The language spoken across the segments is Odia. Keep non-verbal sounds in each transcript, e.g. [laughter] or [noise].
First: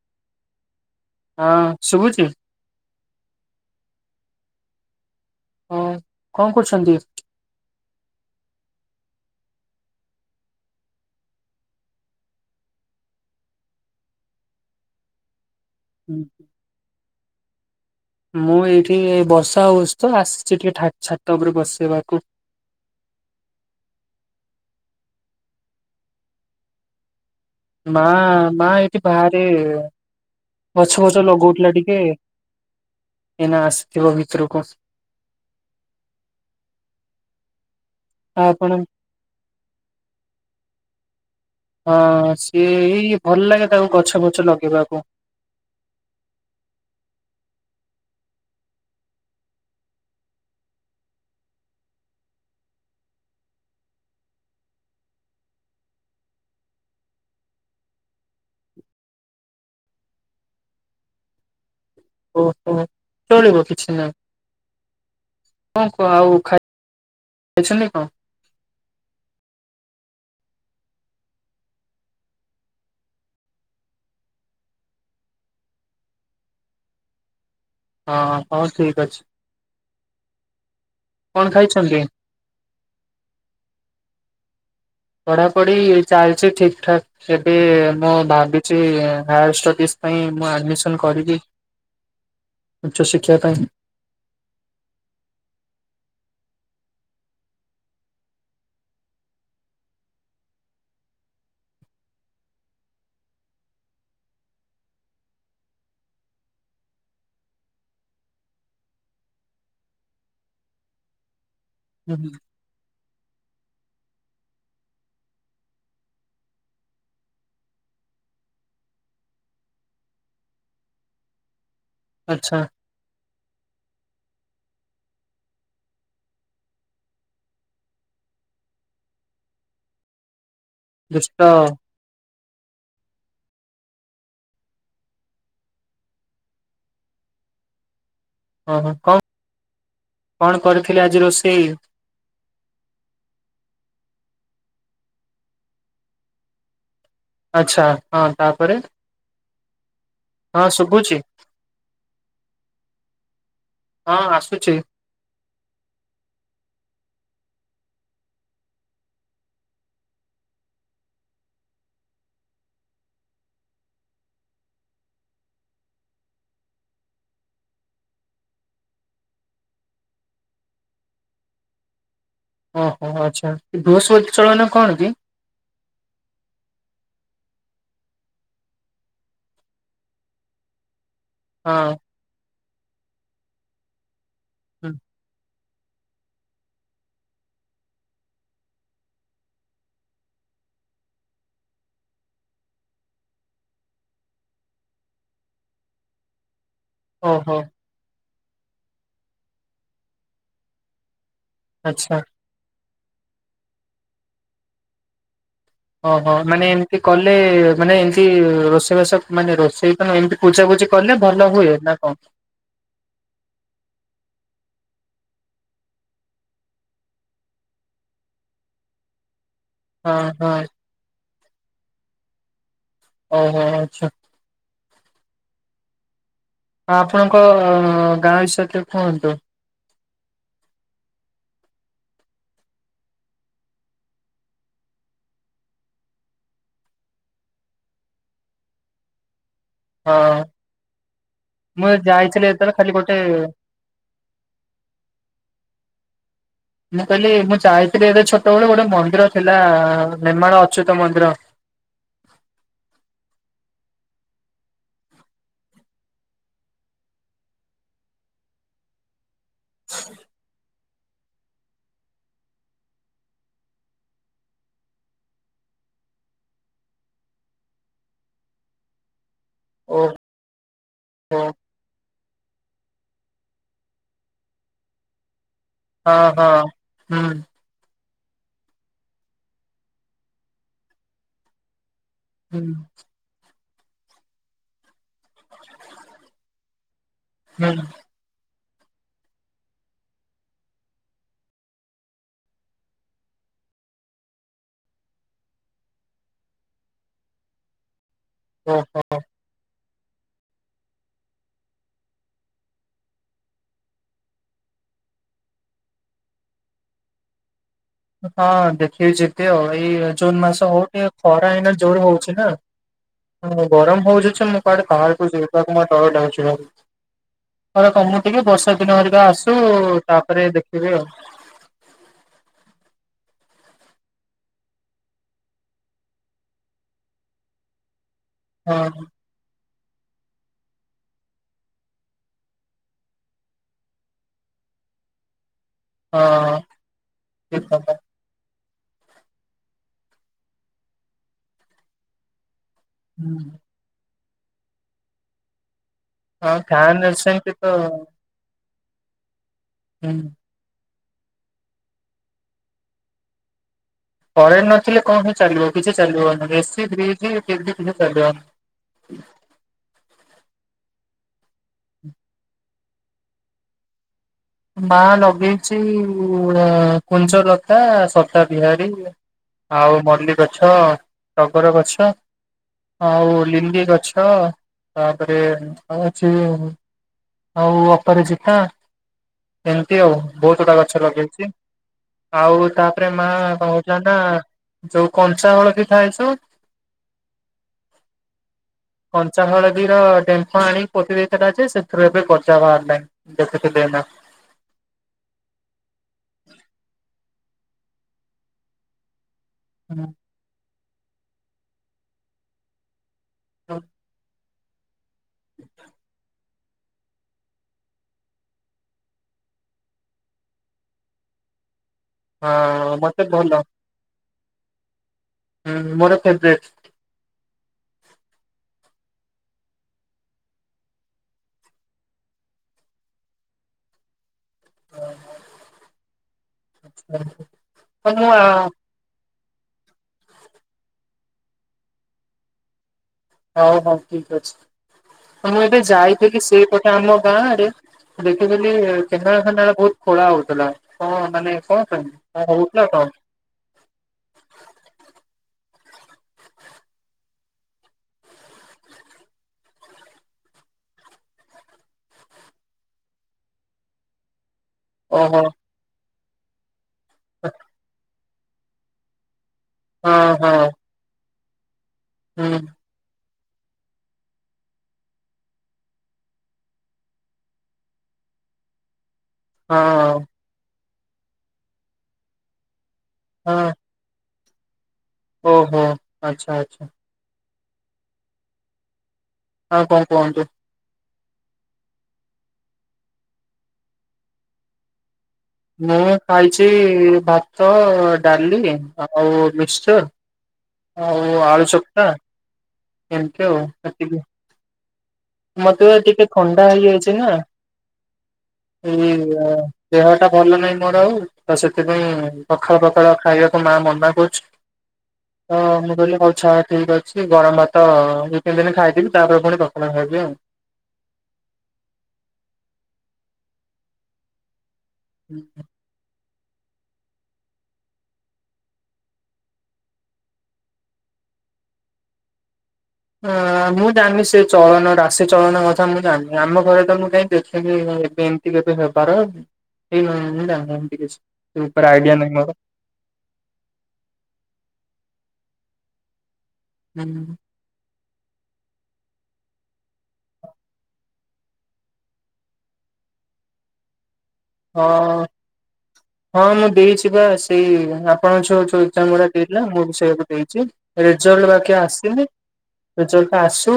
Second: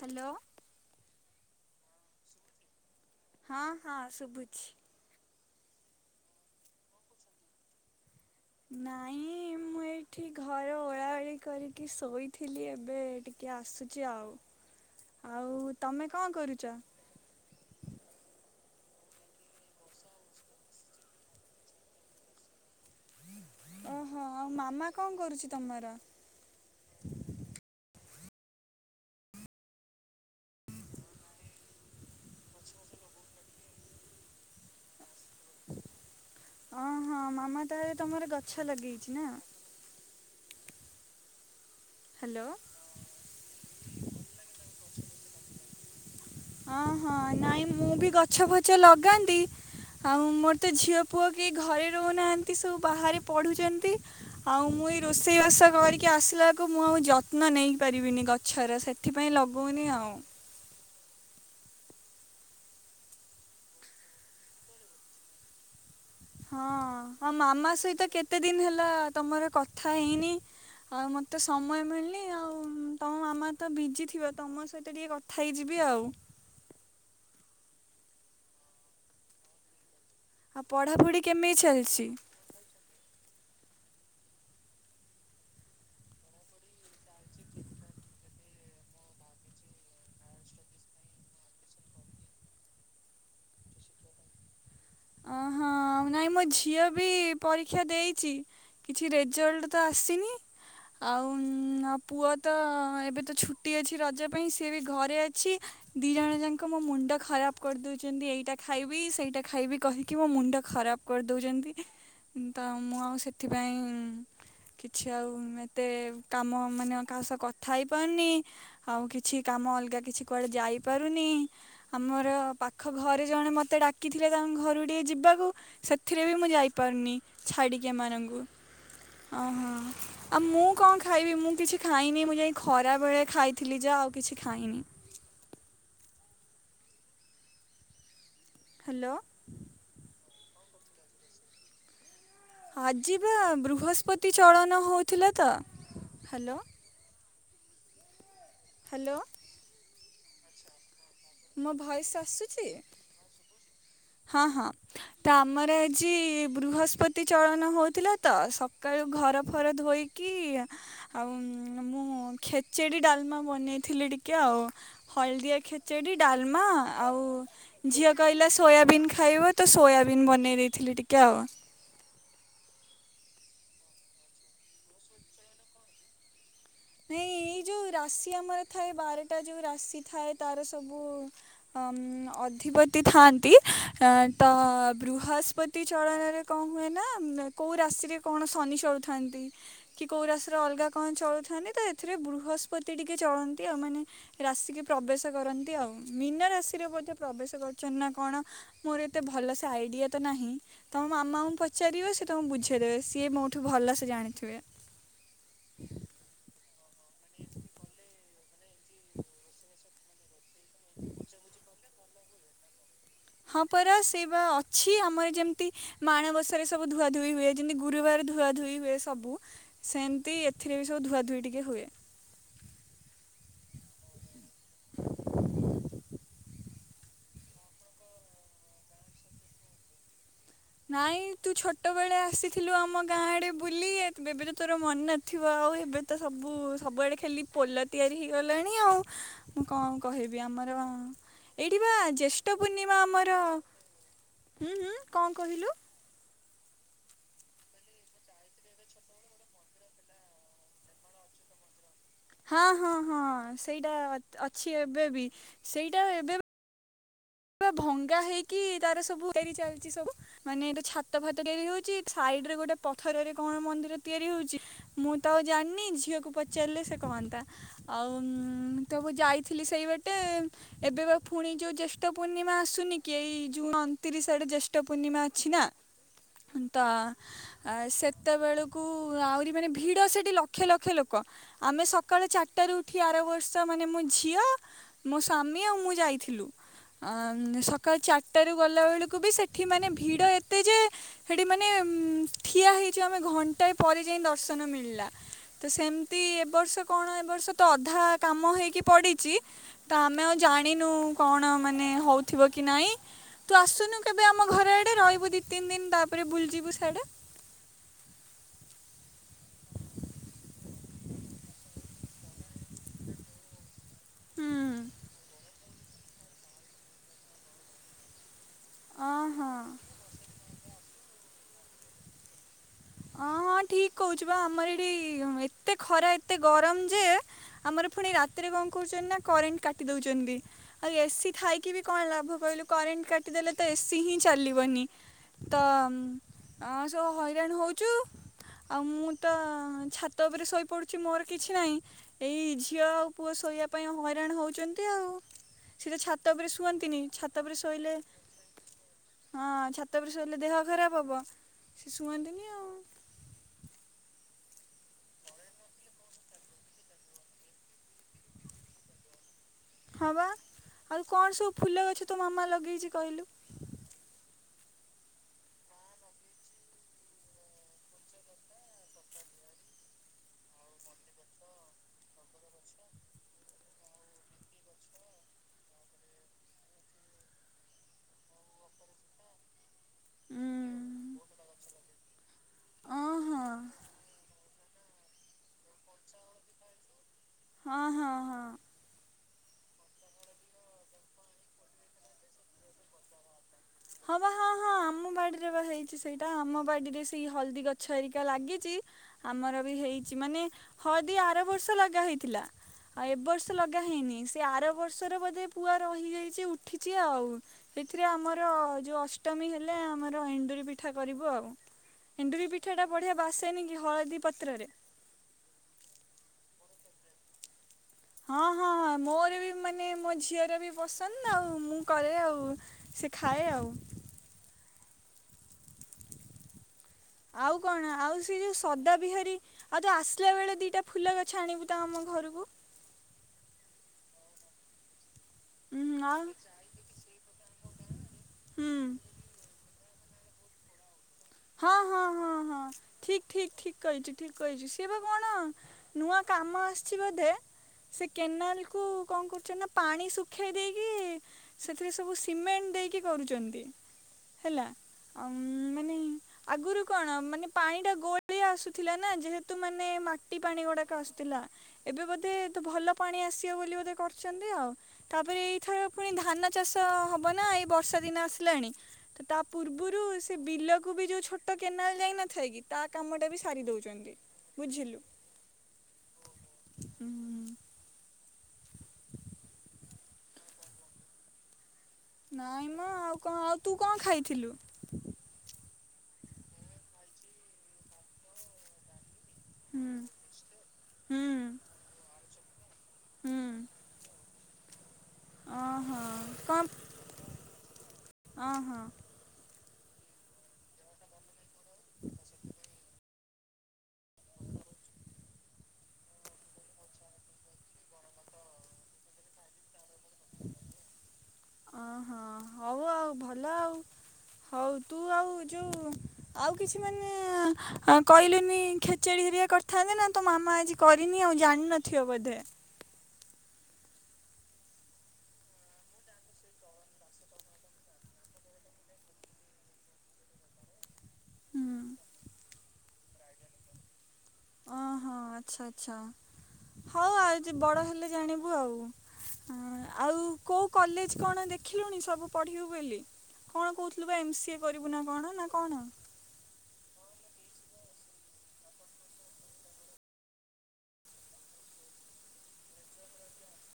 ହ୍ୟାଲୋ। ହଁ ଶୁବୁଚି? ହଁ ହଁ ଶୁଭୁଛି। ହଁ କଣ କରୁଛନ୍ତି? ନାଇଁ ମୁଁ ଏଇଠି ଘର ଓଳା ଓଳି କରିକି ଶୋଇଥିଲି ଏବେ ଟିକେ ଆସୁଚି ଆଉ ଆଉ ତମେ କଣ କରୁଚ? ମୁଁ ଏଇଠି ବର୍ଷା ହଉଛି ତ ଆସିଛି ଟିକେ ଠା ଛାତ ଉପରେ ବସିବାକୁ। ଓହୋ ଆଉ ମାମା କଣ କରୁଚି ତମର? ମା ମା ଏଠି ବାହାରେ ଗଛ ଫୋଛ ଲଗଉଥିଲା ଟିକେ ଏଇନା ଆସିଥିବ ଭିତରକୁ ଆସ ହଁ ହଁ ମାମା ତହାଲେ ତମର ଆଉ ଗଛ ଆପଣ ଲଗେଇଚି ନା। ହଁ ହ୍ୟାଲୋ ସିଏ ଏଇ ଭଲ ଲାଗେ ତାକୁ ଗଛ ଫଛ ଲଗେଇବାକୁ। ହଁ ହଁ ନାଇଁ ମୁଁ ବି ଗଛ ଫଛ ଲଗାନ୍ତି ଆଉ ମୋର ତ ଝିଅ ପୁଅ କେହି ଘରେ ରହୁନାହାନ୍ତି ସବୁ ବାହାରେ ପଢ଼ୁଚନ୍ତି ଆଉ ମୁଁ ଏଇ ରୋଷେଇବାସ କରିକି ଆସିଲା କୁ ମୁଁ ଆଉ ଯତ୍ନ ନେଇପାରିବିନି ଗଛର ସେଥିପାଇଁ ଲଗୋଉନି ଆଉ। ଓହୋ ଚଳିବ କିଛି ନାହିଁ କ ଆଉ ହଁ ଆ ମାମା ଖାଇଛନ୍ତି କଣ? ସହିତ କେତେ ଦିନ ହେଲା ତମର କଥା କଥା ହେଇନି ଆଉ ମୋତେ ସମୟ ମିଳନି ଆଉ ତମ ମାମା ତ ବିଜି ଥିବ ତମ ସହିତ ଟିକେ କଥା ହେଇଯିବି ଆଉ। ହଁ ହଉ ଠିକ ଅଛି। ଆଉ ପଢାପଢି କଣ କେମିତି ଖାଇଛନ୍ତି? ଚାଲିଚି? ପଢାପଢି ଚାଲିଛି ଠିକ ଠାକ ଏବେ ମୁଁ ଭାବିଚି ହାୟାର ଷ୍ଟଡିଜ ପାଇଁ ମୁଁ ଆଡମିସନ କରିବି ଉଚ୍ଚଶିକ୍ଷା ପାଇଁ। ଅହଁ ନାଇଁ ମୋ ଝିଅ ବି ପରୀକ୍ଷା ଦେଇଚି କିଛି ରେଜଲ୍ଟ ତ ଆସିନି ଆଉ ମୋ ପୁଅ ତ ଏବେ ତ ଛୁଟି ଅଛି ରଜ ପାଇଁ ସିଏ ବି ଘରେ ଅଛି ଦୁଇଜଣ ଯାକ ମୋ ମୁଣ୍ଡ ଖରାପ କରିଦେଉଚନ୍ତି ଏଇଟା ଖାଇବି ସେଇଟା ଖାଇବି କହିକି ମୋ ମୁଣ୍ଡ ଖରାପ କରିଦଉଚନ୍ତି। ହୁଁ ତ ମୁଁ ଆଉ ସେତ ସେଥିପାଇଁ କିଛି ଆଉ ଏତେ କାମ ମାନେ କାହା ସହ କଥା ହେଇପାରୁନି ଆଉ କିଛି କାମ ଅଲଗା କିଛି କୁଆଡ଼େ ଯାଇପାରୁନି ଆମର ଆଚ୍ଛା ପାଖ ଘରେ ଜଣେ ମୋତେ ଡାକିଥିଲେ ତାଙ୍କ ରୁକୁ ଟିକେ ଯିବାକୁ ସେଥିରେ ବି ମୁଁ ଯାଇପାରୁନି ଛାଡ଼ିକି ଏମାନଙ୍କୁ ଅଁ ଆ ମୁଁ କଣ ଖାଇବି ଦୁଷ୍ଟ ମୁଁ କିଛି ଖାଇନି ମୁଁ ଯାଇ ଖରା ବେଳେ ଖାଇଥିଲି ଯେ ଆଉ କିଛି ଖାଇନି। ହ ହ୍ୟାଲୋ କଣ କଣ କରିଥିଲେ ଆଜି ରୋଷେଇ? ଆଜି ବା ବୃହସ୍ପତି ଚଳନ ହଉଥିଲା ତ ହ୍ୟାଲୋ। ଆଛା ହଁ। ତାପରେ ହ୍ୟାଲୋ ହଁ ଶୁଭୁଛି। ମୋ ଭଏସ୍ ଆସୁଛି ହଁ ହଁ ତ ଆମର ଆଜି ବୃହସ ସ୍ପତି ଚଳନ ହେଉଥିଲା ତ ସକାଳୁ ଘର ଫର ଧୋଇ କି ଆଉ ମୁଁ ଖେଚୁଡ଼ି ଡାଲମା ବନେଇଥିଲିି ଟିକେ ଆଉ ହଳଦିଆ ଖେଚୁଡ଼ି ଡାଲମା ଆଉ ଝିଅ କହିଲା ସ୍କୁ ସୋୟାବିନ ଖାଇବ ତ ସୋୟାବିନ ବନେଇ ଦେଇଥିଲି ଟିକିଏ ଆଉ। ଓହୋ ଆଚ୍ଛା ବୃହସ୍ପତି ଚଳନ କଣ କି? ନାଇଁ ଏଇ ଯୋଉ ରାଶି ଆମର ଥାଏ ବାରଟା ଯୋଉ ରାଶି ଥାଏ ତାର ସବୁ ହଁ ଅମ୍ ଅ ଧିପତି ଥାଆନ୍ତି ଏଁ ତ ହୁଁ ବୃହସ୍ପତି ସ୍ପତି ଚଳନରେ କଣ ହୁଏ ନା କୋଉ ରାଶିରେ କଣ ଶନି ଚଳୁଥାନ୍ତି କି କୋଉ ରାଶିରେ ଅଲଗା କଣ ଚଳୁଥାନ୍ତି ତ ଏଥିରେ ବୃହସ୍ପତି ଟିକେ ଚଳନ୍ତି ଆଉ ମାନେ ରାଶିିକି ପ୍ରବେଶ କରନ୍ତି ଆଉ ମୀନ ରାଶି ତିରେ ବୋଧେ ଓହୋ ପ୍ରବେଶ କରୁଚନ୍ତି ନା କଣ ମୋର ଏତେ ଭଲ ସେ ଆଇଡିଆ ତ ନାହିଁ ତମ ମା ମା ଙ୍କୁ ପଚାରିବ ଆଚ୍ଛା। ସେ ତମକୁ ବୁଝେ ଇଦେବେ ସିଏ ମୋଠୁ ଭଲସ ଜାଣିଥିବେ ଓହୋ ମାନେ ଏମତି କଲେ ମାନେ ଏମତି ରୋଷେଇବାସ ମାନେ ରୋଷେଇ ତ ନୁହଁ ଏମତି ବୁଝାବୁଝି କଲେ ଭଲ ହୁଏ ନା କଣ? ହଁ ପରା ସେଇ ବା ଅଛି ଆମର ଯେମିତି ମାଣବସାରେ ସବୁ ଧୂଆ ଧୋଇ ହୁଏ ଯେମିତି ଗୁରୁବାର ଧୁଆ ଧୋଇ ହୁଏ ସବୁ ହଁ ସେମିତି ହଁ ଏଥିରେ ବି ସବୁ ଧୁଆ ଧୋଇ ଟିକେ ତି ହୁଏ। ଓହୋ ଆଚ୍ଛା। ଅ ଆପଣଙ୍କ ଗାଁ ବିଷୟ ରେ ଟିକେ କୁହନ୍ତୁ। ନାଇଁ ତୁ ଛୋଟ ବେଳେ ଆସିଥିଲୁ ଆମ ଗାଁ ଆଡେ ବୁଲି ଏବେ ବି ତ ତୋର ମନ ନଥିବ ଆଉ ଏବେ ତ ସବୁ ସବୁଆଡେ ଖାଲି ପୋଲ ତିଆରି ହେଇଗଲାଣି ଆଉ। ମୁଁ କଣ ହଁ କହିବିଲ ଆମର ବା ଏଇଠି ମୁଁ ବା ଯାଇଥିଲି ଜ୍ୟେଷ୍ଠ ଯେତେବେଳେ ଖାଲି ପୂର୍ଣ୍ଣିମା ଆମର ଗୋଟେ ହୁଁ ହୁଁ କଣ ହିଲୁ ମୁଁ କହିଲି ମୁଁ ଯାଇଥିଲି ଏବେ ଛୋଟ ବେଳୁ ଗୋଟେ ମନ୍ଦିର ଥିଲା ନେମାଳ ଅଚ୍ୟୁତ ମନ୍ଦିର। ହଁ-ହଁ-ହଁ ସେଇଟା ଅଛି ଏବେ ବି ସେଇଟା ଏବେ ଭଙ୍ଗା ହେଇକି ତାର ସବୁ ତିଆରି ଚାଲିଛି ସବୁ ମାନେ ଏଟା ଛାତ ଫାତ ତିଆରି ହଉଚି ସାଇଡରେ ଗୋଟେ ପଥରରେ କଣ ମନ୍ଦିର ତିଆରି ହଉଚି ମୁଁ ତ ଆଉ ଜାଣିନି ଝିଅକୁ ପଚାରିଲେ ସେ କହନ୍ତା। ଆଉ ତ ମୁଁ ଯାଇ ଥିଲି ସେଇ ଓହୋ ବାଟେ ଏବେ ବା ପୁଣି ହଁ ଯୋଉ ଜେଷ୍ଠ ପୂର୍ଣ୍ଣିମା ଆସୁନି କି ଏଇ ଜୁନ୍ ଅଣତିରିଶ ଆଡେ ଜ୍ୟେଷ୍ଠ ପୂର୍ଣ୍ଣିମା ଅଛି ନା। ହଁ ତ ହୁଁ ସେ ସେତେବେଳକୁ ଆହୁରି ମାନେ ଭିଡ ସେଠି ଲକ୍ଷେ ଲକ୍ଷେ ଲୋକ ଆମେ ସ କାଳ ହୁଁ ଚାରିଟାରୁ ଉଠି ଆର ବର୍ଷ ଚା ମାନେ ମୋ ଝିଅ, ମୋ ସ୍ୱାମୀ ଆଉ ମୁଁ ଯାଇଥିଲୁ। ଆଁ ହୁଁ ସକାଳ ଚାରିଟା ରୁ ଗଲାବେଳକୁ ବି ସେଠି ମାନେ ଭିଡ ଏତେ ଯେ, ସେଠିମାନେ ଠିଆ ହେଇଚୁ ଆମେ ଘଣ୍ଟାଏ ପରେ ଯାଇ ଦର୍ଶନ ମିଳିଲା, ତ ସେମିତି ଏ ବର୍ଷ କଣ ଏ ବର୍ଷ ତ ଅଧା କାମ ହେଇକି ଓହୋ। ପଡିଚି। ତ ଆମେ ଆଉ ଜାଣିନୁ କଣ ମା ନେ ହଉଥିବ କି ନାଇଁ, ତୁ ଆସୁନୁ କେବେ ଆମ ଘର ଆଡେ ରହିବୁ ଦି ତିନି ଦିନ ତାପରେ ବୁଲଯିବୁ ସିଆଡେ? ହଁ ଦେଖିକି ଯିବି ଆଉ, ଏଇ ଜୁନ ମାସ ହଉ ଟିକେ ଖରା ଏଇନା ଜୋର ହଉଛି ନା [unintelligible] ଗରମ ହଉଛି ଯେ ଅଁ ମୁଁ କୁଆଡେ ବାହାରକୁ ଯି ଖରାକୁ ବା ଡର ଲାଗୁଚି ବହୁତ, ଖରା କମୁ ଟିକେ ବସ ର୍ଷା ଦିନ ହେରିକା ହଁ ଆସୁ ତାପରେ ଦେଖ ଯିବି ଆଉ। ହଁ ହଁ ଠିକ କହୁଛି। ବା ଆମର ଏଠି ଏତେ ଖରା ଏତେ ଗରମ ଯେ ଆମର ପୁଣି ରାତ୍ ରାତିରେ କଣ ହଁ। କରୁଛନ୍ତି ନା କରେଣ୍ଟ କା କାଟି ଦେଉଛନ୍ତି। ଆଉ ଏସିି ଥାଇକି ବି କଣ ଲାଭ କହିଲୁ। କରେଣ୍ଟ କାଟିଦେଲେ ତ ଏସି ହିଁ ଚାଲିବନି। ତମ୍ ହଁ ସବୁ ହଇରାଣ ହଉ [unintelligible] ଆଉ ମୁଁ ତ ଛାତ ଉପରେ ଶୋଇପଡ଼ୁଛି। ମୋର କିଛି ନାହିଁ ଏଇ ଝୀ ଝିଅ ଆଉ ହୁଁ। ପୁଅ ଶୋଇବା ପାଇଁ ହ ହଇରାଣ ହଉଛନ୍ତି ଆଉ। ସେ ତ ଛାତ ଉପରେ ହଁ ଶୁଅନ୍ତିନି। ଫ୍ୟାନ ଛାତ ସେମିତି ଉପରେ ତ ଶୋଇଲେ ହଁ ଛାତ ହୁଁ। ଉପରେ ଶୋଇଲେ ଦେହ ଖରାପ ହବ ସିଏ ଶୁଅନ୍ତିନି ଆଉ। କରେଣ୍ଟ୍ ନଥିଲେ କଣ ହି ଚାଲିବ କିଛି ଚାଲିବନି ଏସି ଫ୍ରିଜ୍ ଟିଭି କିଛି ଚାଲିବନି। ହଁ ବା ଆଉ କଣ ସବୁ ଫୁଲ ଗଛ ତୋ ମାମା ଲଗେଇଛି କହିଲୁ? ମା ଲଗେଇଛି କୁଞ୍ଜଲତା ସଦାବିହାରୀ ଆଉ ମଲ୍ଲୀ ଗଛ ଟଗର ଗଛ ଆଉ ଲିଲିି ଗଛ ତାପରେ ଆଉହଉଛି ଆଉ ଅପରାଜିତା ଏମିତି ଆଉ ଉଁ ବହୁତ ଗୁଡା ଗଛ ଲଗେଇଛି ଆଉ ତାପରେ ଅଁ ମା ହଁ କଣ କହୁଥିଲା ନା ଯୋଉ କଞ୍ଚା ହଳଦୀ ଖାଇଛୁ ହଁ ହଁ ହଁ। କଞ୍ଚା ହଳଦୀର ଡେମ୍ଫ ଆଣି ପୋତିଦେଇଥିଲା ଯେ ସେ ଏବେ ଗଜା ବାହାରିଲାଣି। ଦେଖୁଥିଲି ଏଇନା। ହଁ ବା ହଁ ହଁ ଆମ ବାଡିରେ ବା ହେଇଛି ସେଇଟା ଆମ ବାଡିରେ ସେଇ ହଳଦୀ ଗଛ ହେରିକା ଲାଗିଛି। ଆମର ବି ହେଇଛି ମାନେ ହଳଦୀ ଆର ବର୍ଷ ଲଗା ହେଇଥିଲା। ଆଉ ଏବ ବର୍ଷ ଲଗା ହେଇନି। ଏ ଆର ବ ର୍ଷ ଆରବର୍ଷର ବୋଧେ ପୁଆ ରହିଯାଇଛି ଉ ଉଠିଛି ଆଉ ଏଥିରେ ଆମର ଆମର ଯୋଉ ଅଷ୍ଟମୀ ହେଲେ ଆମର ଏଣ୍ଡୁରି ପିଠା କରିବୁ ଆଉ। ଏଣ୍ଡୁରି ପିଠା ଟା ହଁ ବଢିଆ ମତେ ଭଲ ବାସେନି କି ହଳଦୀ ପ ପତ୍ରରେ। ହୁଁ ମୋର ଫେର୍ବେଟ। ହଁ ହଁ ହଁ ମୋର ବି ମାନେ ମୋ ଝିଅର ବି ପସନ୍ଦ ଆଉ ମୁଁ କରେ ଆଉ ସେ ଖାଏ ଆଉ। ଆଉ କଣ ଆଉ ସେ ମୁଁ ଯୋଉ ସଦା ବିହାରୀ ଆଉ ତୁ ଆସିଲା ବେଳେ ଦିଟା ଫୁଲ ଗଛ ଆଣିବୁ ତ ଆମ ଘରକୁ। ହଉ ହଉ ଠିକ୍ ଅଛି। ମୁଁ ଏବେ ହୁଁ ଆଉ ଯାଇଥିଲି ସେଇପଟେ ଆମ ଗାଁ ରେ ହୁଁ ଦେଖିଥିଲି କେନାଳ ଫେନାଳ ବହୁତ ଖୋଳା ହଉଥିଲା। କଣ ମାନେ ହଁ କଣ ହଁ ପାଇଁ ହଁ କଣ ହଁ ହଉଥିଲା କଣ? ଠିକ୍ ଠିକ୍ ଠିକ୍ ଠିକ୍ କହିଛୁ ଠିକ୍ କହିଛୁ ସିଏ ବା କଣ ନୂଆ କାମ ଆସିଛି ବୋଧେ ସେ କେନାଲକୁ କଣ କରୁଛନ୍ତି ନା ପାଣି ଶୁଖେଇ ଦେଇକି ସେଥିରେ ସବୁ ସିମେଣ୍ଟ ଦେଇକି କରୁଛନ୍ତି। ହେଲା ଆଉ ଓହୋ ମାନେ ଆଗରୁ କଣ ମାନେ ପାଣି ଟା ଗୋ ଗୋଳିଆ ଆସୁଥିଲା ନା ଯେହେତୁ ତୁ ମାନେ ହଁ ମାଟି ହଁ ପାଣି ଗୁଡାକ ଆସୁଥିଲା। ଏବେ ବୋଧେ ହୁଁ ତ ଭଲ ପାଣି ଆସ ବୋଲି ବୋଧେ କରିଛନ୍ତି ଆଉ ତାପରେ ଏଇଥର ପୁଣି ଧାନ ଚାଷ ହବ ନା ଏଇ ବର୍ଷା ଦିନ ଆସିଲାଣି ତ ତା ପୂର୍ବରୁ ହଁ ସେ ବିଲକୁ କୁ ବି ଯୋଉ ଛୋଟ କେନାଲ ଯାଇ ନଥାଏ କି ତା କାମଟା ବି ସାରି ଦଉଛନ୍ତି। ବୁଝିଲୁ। ଓ ହୋ ଆଚ୍ଛା ଆଚ୍ଛା ହୁଁ। ଉ କଣ କୁହନ୍ତୁ? ନାଇଁ ମା ଆଉ କଣ ଆଉ ତୁ କଣ ଖାଇଥିଲୁ? ମୁଁ ଖାଇଛି ଭାତ ଡାଲି ଆ ଆଉ ହୁଁ ମିଶ୍ଚର୍ ହୁଁ ଆଉ ଆଳୁ ଚକ୍ଟା ହୁଁ ଏମତି ଆଉ ସେତିକି ମତେ ବା ଓହୋ ଟିକେ କଣ ଥଣ୍ଡା ହେଇ ଯାଇଚିନା ଓହୋ [unintelligible] ଦେହଟା ଭଲ ନାହିଁ ମୋର ଆଉ ତ ସେଥିପାଇଁ ପଖାଳ ଦେହ ଟା ଭଲ ନାଇଁ ମୋର ତ ସେଥିପାଇଁ ପଖାଳ ପଖାଳ ଖାଇବାକୁ ମାଆ ମନା କରୁଛି ତ ମୁଁ କହିଲି ହଉ ଛାଡ଼ ଠିକ୍ ଅଛି ଗରମ୍ ଭାତ ଦୁଇ ତିନି ଦିନ ଖାଇଦେବି ତାପରେ ପୁଣି ପଖାଳ ଖାଇବି। ଓହୋ ହଉ ଆଉ ଭଲ ଆଉ [unintelligible] ହଉ ତୁ ଆଉ ଯୋଉ ଆଉ କିଛି ମାନେ ଅଁ କହିଲେନି ଖେଚେଡି ହେରିକା କରିଥାନ୍ତେ ନା ତ ମାମା ଆଜି କରିନି ଆଉ ଜାଣିନଥିବ ବୋଧେ ହ ମୁଁ ଜାଣିନି ସେ ଚଳନ ରାଶି ଚଳନ କଥା ମୁଁ ଜାଣିନି ଆମ ଘରେ ତ ମୁଁ କାଇଁ ଦେଖନି ଏବେ ଏମିତି କେବେ ହେବାର ହେଇଣି ମୁଁ ଜାଣି ଏମତି କିଛି ସେ ହୁଁ ଉପରେ ଆଇଡିଆ ନାହିଁ ମୋର ଓହୋ ଆଚ୍ଛା ଆଚ୍ଛା। ହଉ ଆଉ ଜ ବଡ଼ ହେଲେ ଜାଣିବୁ ଆଉ। ହ ଆଉ କୋଉ କଲେଜ କଣ ଦେଖିଲୁଣି ସବୁ ପଢିବୁ ବୋଲି କଣ କହୁଥିଲୁ ବା ଏମ୍ ସି ଏ ହଁ କରିବୁ ନା କ'ଣ ନା କ'ଣ ହଁ ମୁଁ ଦେଇଛି ବା ସେଇ ଆପଣ ଝୁଅ ଯୋଉ ଏକ୍ଜାମ ଗୁଡ଼ା ଦେଇଲା ମୁଁ ବି ସେଇାକୁ ଦେଇଛି ରେଜଲ୍ଟ ବାକି ଆସିନି ରେଜଲ୍ଟ ଆସୁ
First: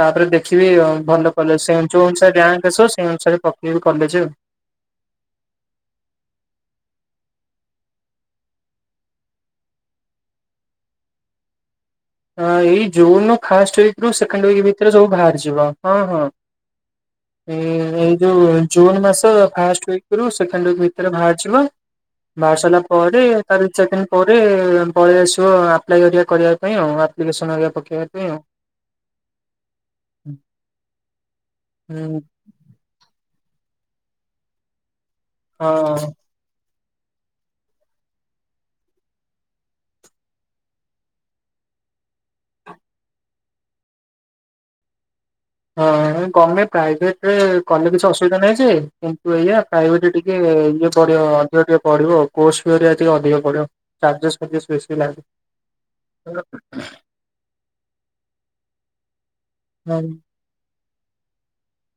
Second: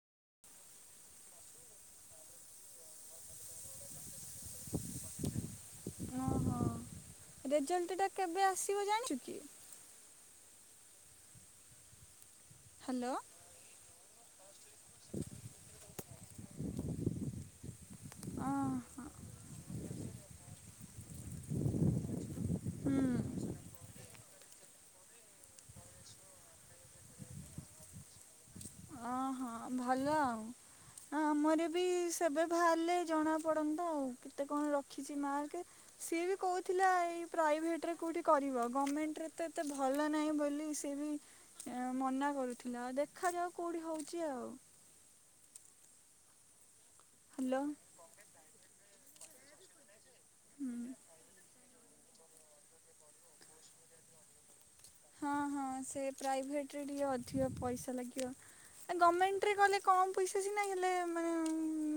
ତାପରେ ଦେଖିବି ଭଲ କଲେଜ ସେ ଯେଉଁ ଅନୁସାରେ ର୍ୟାଙ୍କ ଆସ ସେଇ ଅନୁସାରେ ପକେଇବି କଲେଜ ଆଉ ରେଜଲ୍ଟ ଟା କେବେ ଆସିବ ଜାଣିଚୁ କି? ହଁ ଏଇ ହ୍ୟାଲୋ ଜୁନ୍ ଫାଷ୍ଟ ୱିକ୍ ରୁ ସେକଣ୍ଡ ୱିକ୍ ଭିତରେ ସବୁ ବାହାରିଯିବ ହଁ ହଁ ଏ ଏଇ ଯୋଉ ଜୁନ୍ ହଁ ମାସ ଫାଷ୍ଟ ୱିକ୍ ରୁ ସେକେଣ୍ଡ ୱିକ୍ ଭିତରେ ବାହାରିଯିବ ବାହାରି ସାରିଲା ପରେ ହୁଁ ତାର ଦି ଚାରି ଦିନି ପରେ ପଳେଇ ଆସିବ ଆପ୍ଲାଇ ହେରିକା କରିବା କରିବା ପାଇଁ ଆଉ ଆ ଆପ୍ଲିକେସନ୍ ହେରିକା ପକେଇବା ପାଇଁ ଆଉ। ଅହଁ ଭଲ ଆଉ ଆମର ବି ହୁଁ ସେବେ ଭାରିଲେ ଜଣା ପଡନ୍ତା ଆଉ କେତେ କଣ ରଖ ରଖିଛି ମାର୍କ ହଁ। ସିଏ ବି କହୁଛି ଥିଲା ଏଇ ପ୍ରାଇଭେଟ୍ ରେ କଉଠି କରିବ ଗମେଣ୍ଟରେ ତ ଏତେ ଭଲ ନାହିଁ ବୋଲି ସେ ବି ମନା କରୁଥିଲା ଆଉ ଦେଖାଯାଉ କୋଉଠି ହଉଛି ଆଉ। ହଁ ଗମେ ପ୍ରାଇଭେଟ ରେ ହ୍ୟାଲୋ କଲେ କିଛି ଅସୁବିଧା ନାହିଁ ଯେ କିନ୍ତୁ ଏଇଆ ପ୍ରାଇଭେଟ୍ ରେ ଟି ଟେ ଇଏ ପଡିବ ଅଧିକ ଟିକେ ପଡ଼ିବ କୋର୍ସ ଫି ହେରିକା ଟିକେ ଅଧିକ ପଡ଼ିବ ଚାର୍ଜେସ୍ ଫାର୍ଜେସ ବେ ହଁ ହଁ ସେ ପ୍ରାଇଭେଟରେ ଟିକେ ଅଧିକ ପଇସା ଲାଗିବ। ଗମେଣ୍ଟ ରେ କଲେ କମ ହୁଁ ପଇସା ସିନା ହେଲେ ମାନେ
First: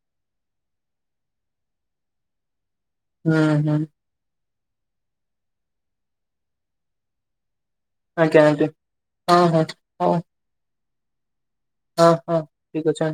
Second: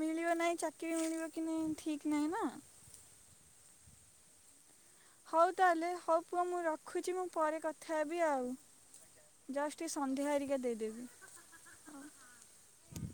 ମିଳିବ ନାହିଁ ଚାକିରି ମିଳିବ କି ନାଇ ଠିକ ନାହିଁ ନା। ହୁଁ ହୁଁ। ହଉ ତାହେଲେ ହଉ ପୁଅ ମୁଁ ରଖୁଛି ମୁଁ ପରେ କ ଥା ହେବି ଆଜ୍ଞା ଆଉ ଆଜ୍ଞା ହଁ ହଁ ଯାଉଛି ଟିକେ ହଉ ସନ୍ଧ୍ୟା ହେରିକା ଦେଇଦେବି। ହଁ ହଁ ଠିକ ଅଛି ଆ